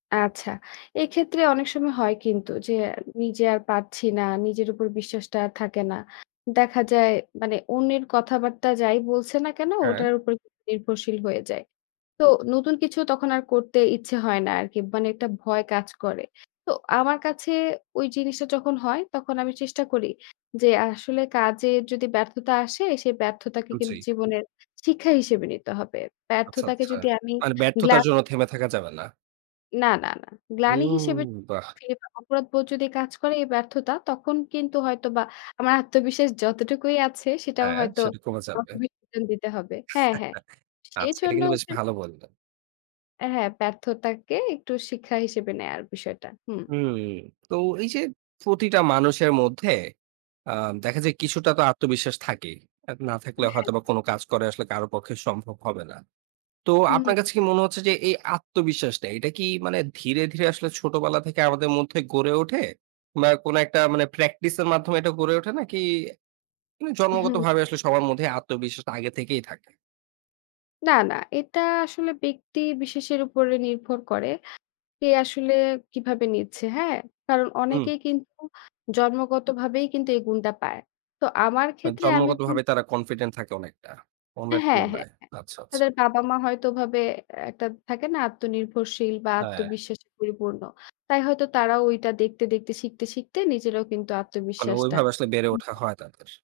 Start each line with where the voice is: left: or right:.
left: আচ্ছা। এক্ষেত্রে অনেক সময় হয় কিন্তু যে আ নিজে আর পারছি না। নিজের উপর বিশ্বাসটা আর থাকে না। দেখা যায় মানে অন্যের কথাবার্তা যাই বলছে না কেন
right: হ্যাঁ।
left: ওটার উপর নির্ভরশীল হয়ে যায়। তো নতুন কিছু তখন আর করতে ইচ্ছে হয় না আরকি। মানে একটা ভয় কাজ করে। তো আমার কাছে ঐ জিনিসটা যখন হয় তখন আমি চেষ্টা করি যে আসলে কাজের যদি ব্যর্থতা আসে সে ব্যর্থতাকে কিন্তু
right: জি।
left: জীবনের শিক্ষা হিসেবে নিতে হবে।
right: আচ্ছা।
left: ব্যর্থতাকে
right: আচ্ছা।
left: যদি আমি
right: মানে
left: গ্লা
right: ব্যর্থতার জন্য থেমে থাকা যাবে না।
left: না, না, না। গ্লানি
right: হুম।
left: হিসেবে [unintelligible]
right: বাহ!
left: কি অপরাধবোধ যদি কাজ করে এই ব্যর্থতা, তখন কিন্তু হয়তোবা আমার আত্মবিশ্বাস যতটুকুই আছে সেটাও
right: হ্যাঁ,
left: হয়তো
right: সেটা কমে চাপবে।
left: আমাকে বিসর্জন দিতে হবে। হ্যাঁ, হ্যাঁ।
right: আচ্ছা। এটা
left: সেজন্য
right: কিন্তু বেশ
left: হচ্ছে
right: ভালো বললেন।
left: আ হ্যাঁ। ব্যার্থতাকে একটু শিক্ষা হিসেবে নেয়ার বিষয়টা। হুম।
right: হুম। তো এইযে প্রতিটা মানুষের মধ্যে অ্যা দেখা যায় কিছুটা তো আত্মবিশ্বাস থাকেই। আর না
left: অ
right: থাকলে
left: হ্যাঁ,
right: হয়তোবা
left: হ্যাঁ।
right: কোন কাজ করাই আসলে কারো পক্ষে সম্ভব হবে না। তো
left: হুম।
right: আপনার কাছে কি মনে হচ্ছে যে এই আত্মবিশ্বাসটা এটা কি মানে ধীরে, ধীরে আসলে ছোটবেলা থেকে আমাদের মধ্যে গড়ে ওঠে বা কোন একটা মানে practice এর মাধ্যমে এটা গড়ে ওঠে? নাকি নে
left: হুম।
right: জন্মগতভাবে আসলে সবার মধ্যে আত্মবিশ্বাসটা আগে থেকেই থাকে?
left: না, না। এটা আসলে ব্যক্তি বিশেষের উপরে নির্ভর করে। কে আসলে কিভাবে নিচ্ছে, হ্যাঁ? কারণ
right: হুম।
left: অনেকেই কিন্তু জন্মগতভাবেই কিন্তু এই গুণটা পায়। তো আমার
right: আ
left: ক্ষেত্রে আমি বল
right: জন্মগতভাবে তারা confident থাকে অনেকটা অন্যের
left: হ্যাঁ। হ্যাঁ, হ্যাঁ।
right: তুলনায়। আচ্ছা, আচ্ছা।
left: তাদের বাবা-মা হয়তো ওভাবে অ্যা একটা থাকে না, আত্মনির্ভরশীল বা
right: হ্যাঁ।
left: আত্মবিশ্বাসে পরিপূর্ণ। তাই হয়তো তারাও ঐটা দেখতে, দেখতে শিখতে, শিখতে নিজেরাও কিন্তু
right: মানে
left: আত্মবিশ্বাসটা
right: ঐভাবে আসলে বেড়ে ওঠা
left: হুম।
right: হয় তাদের।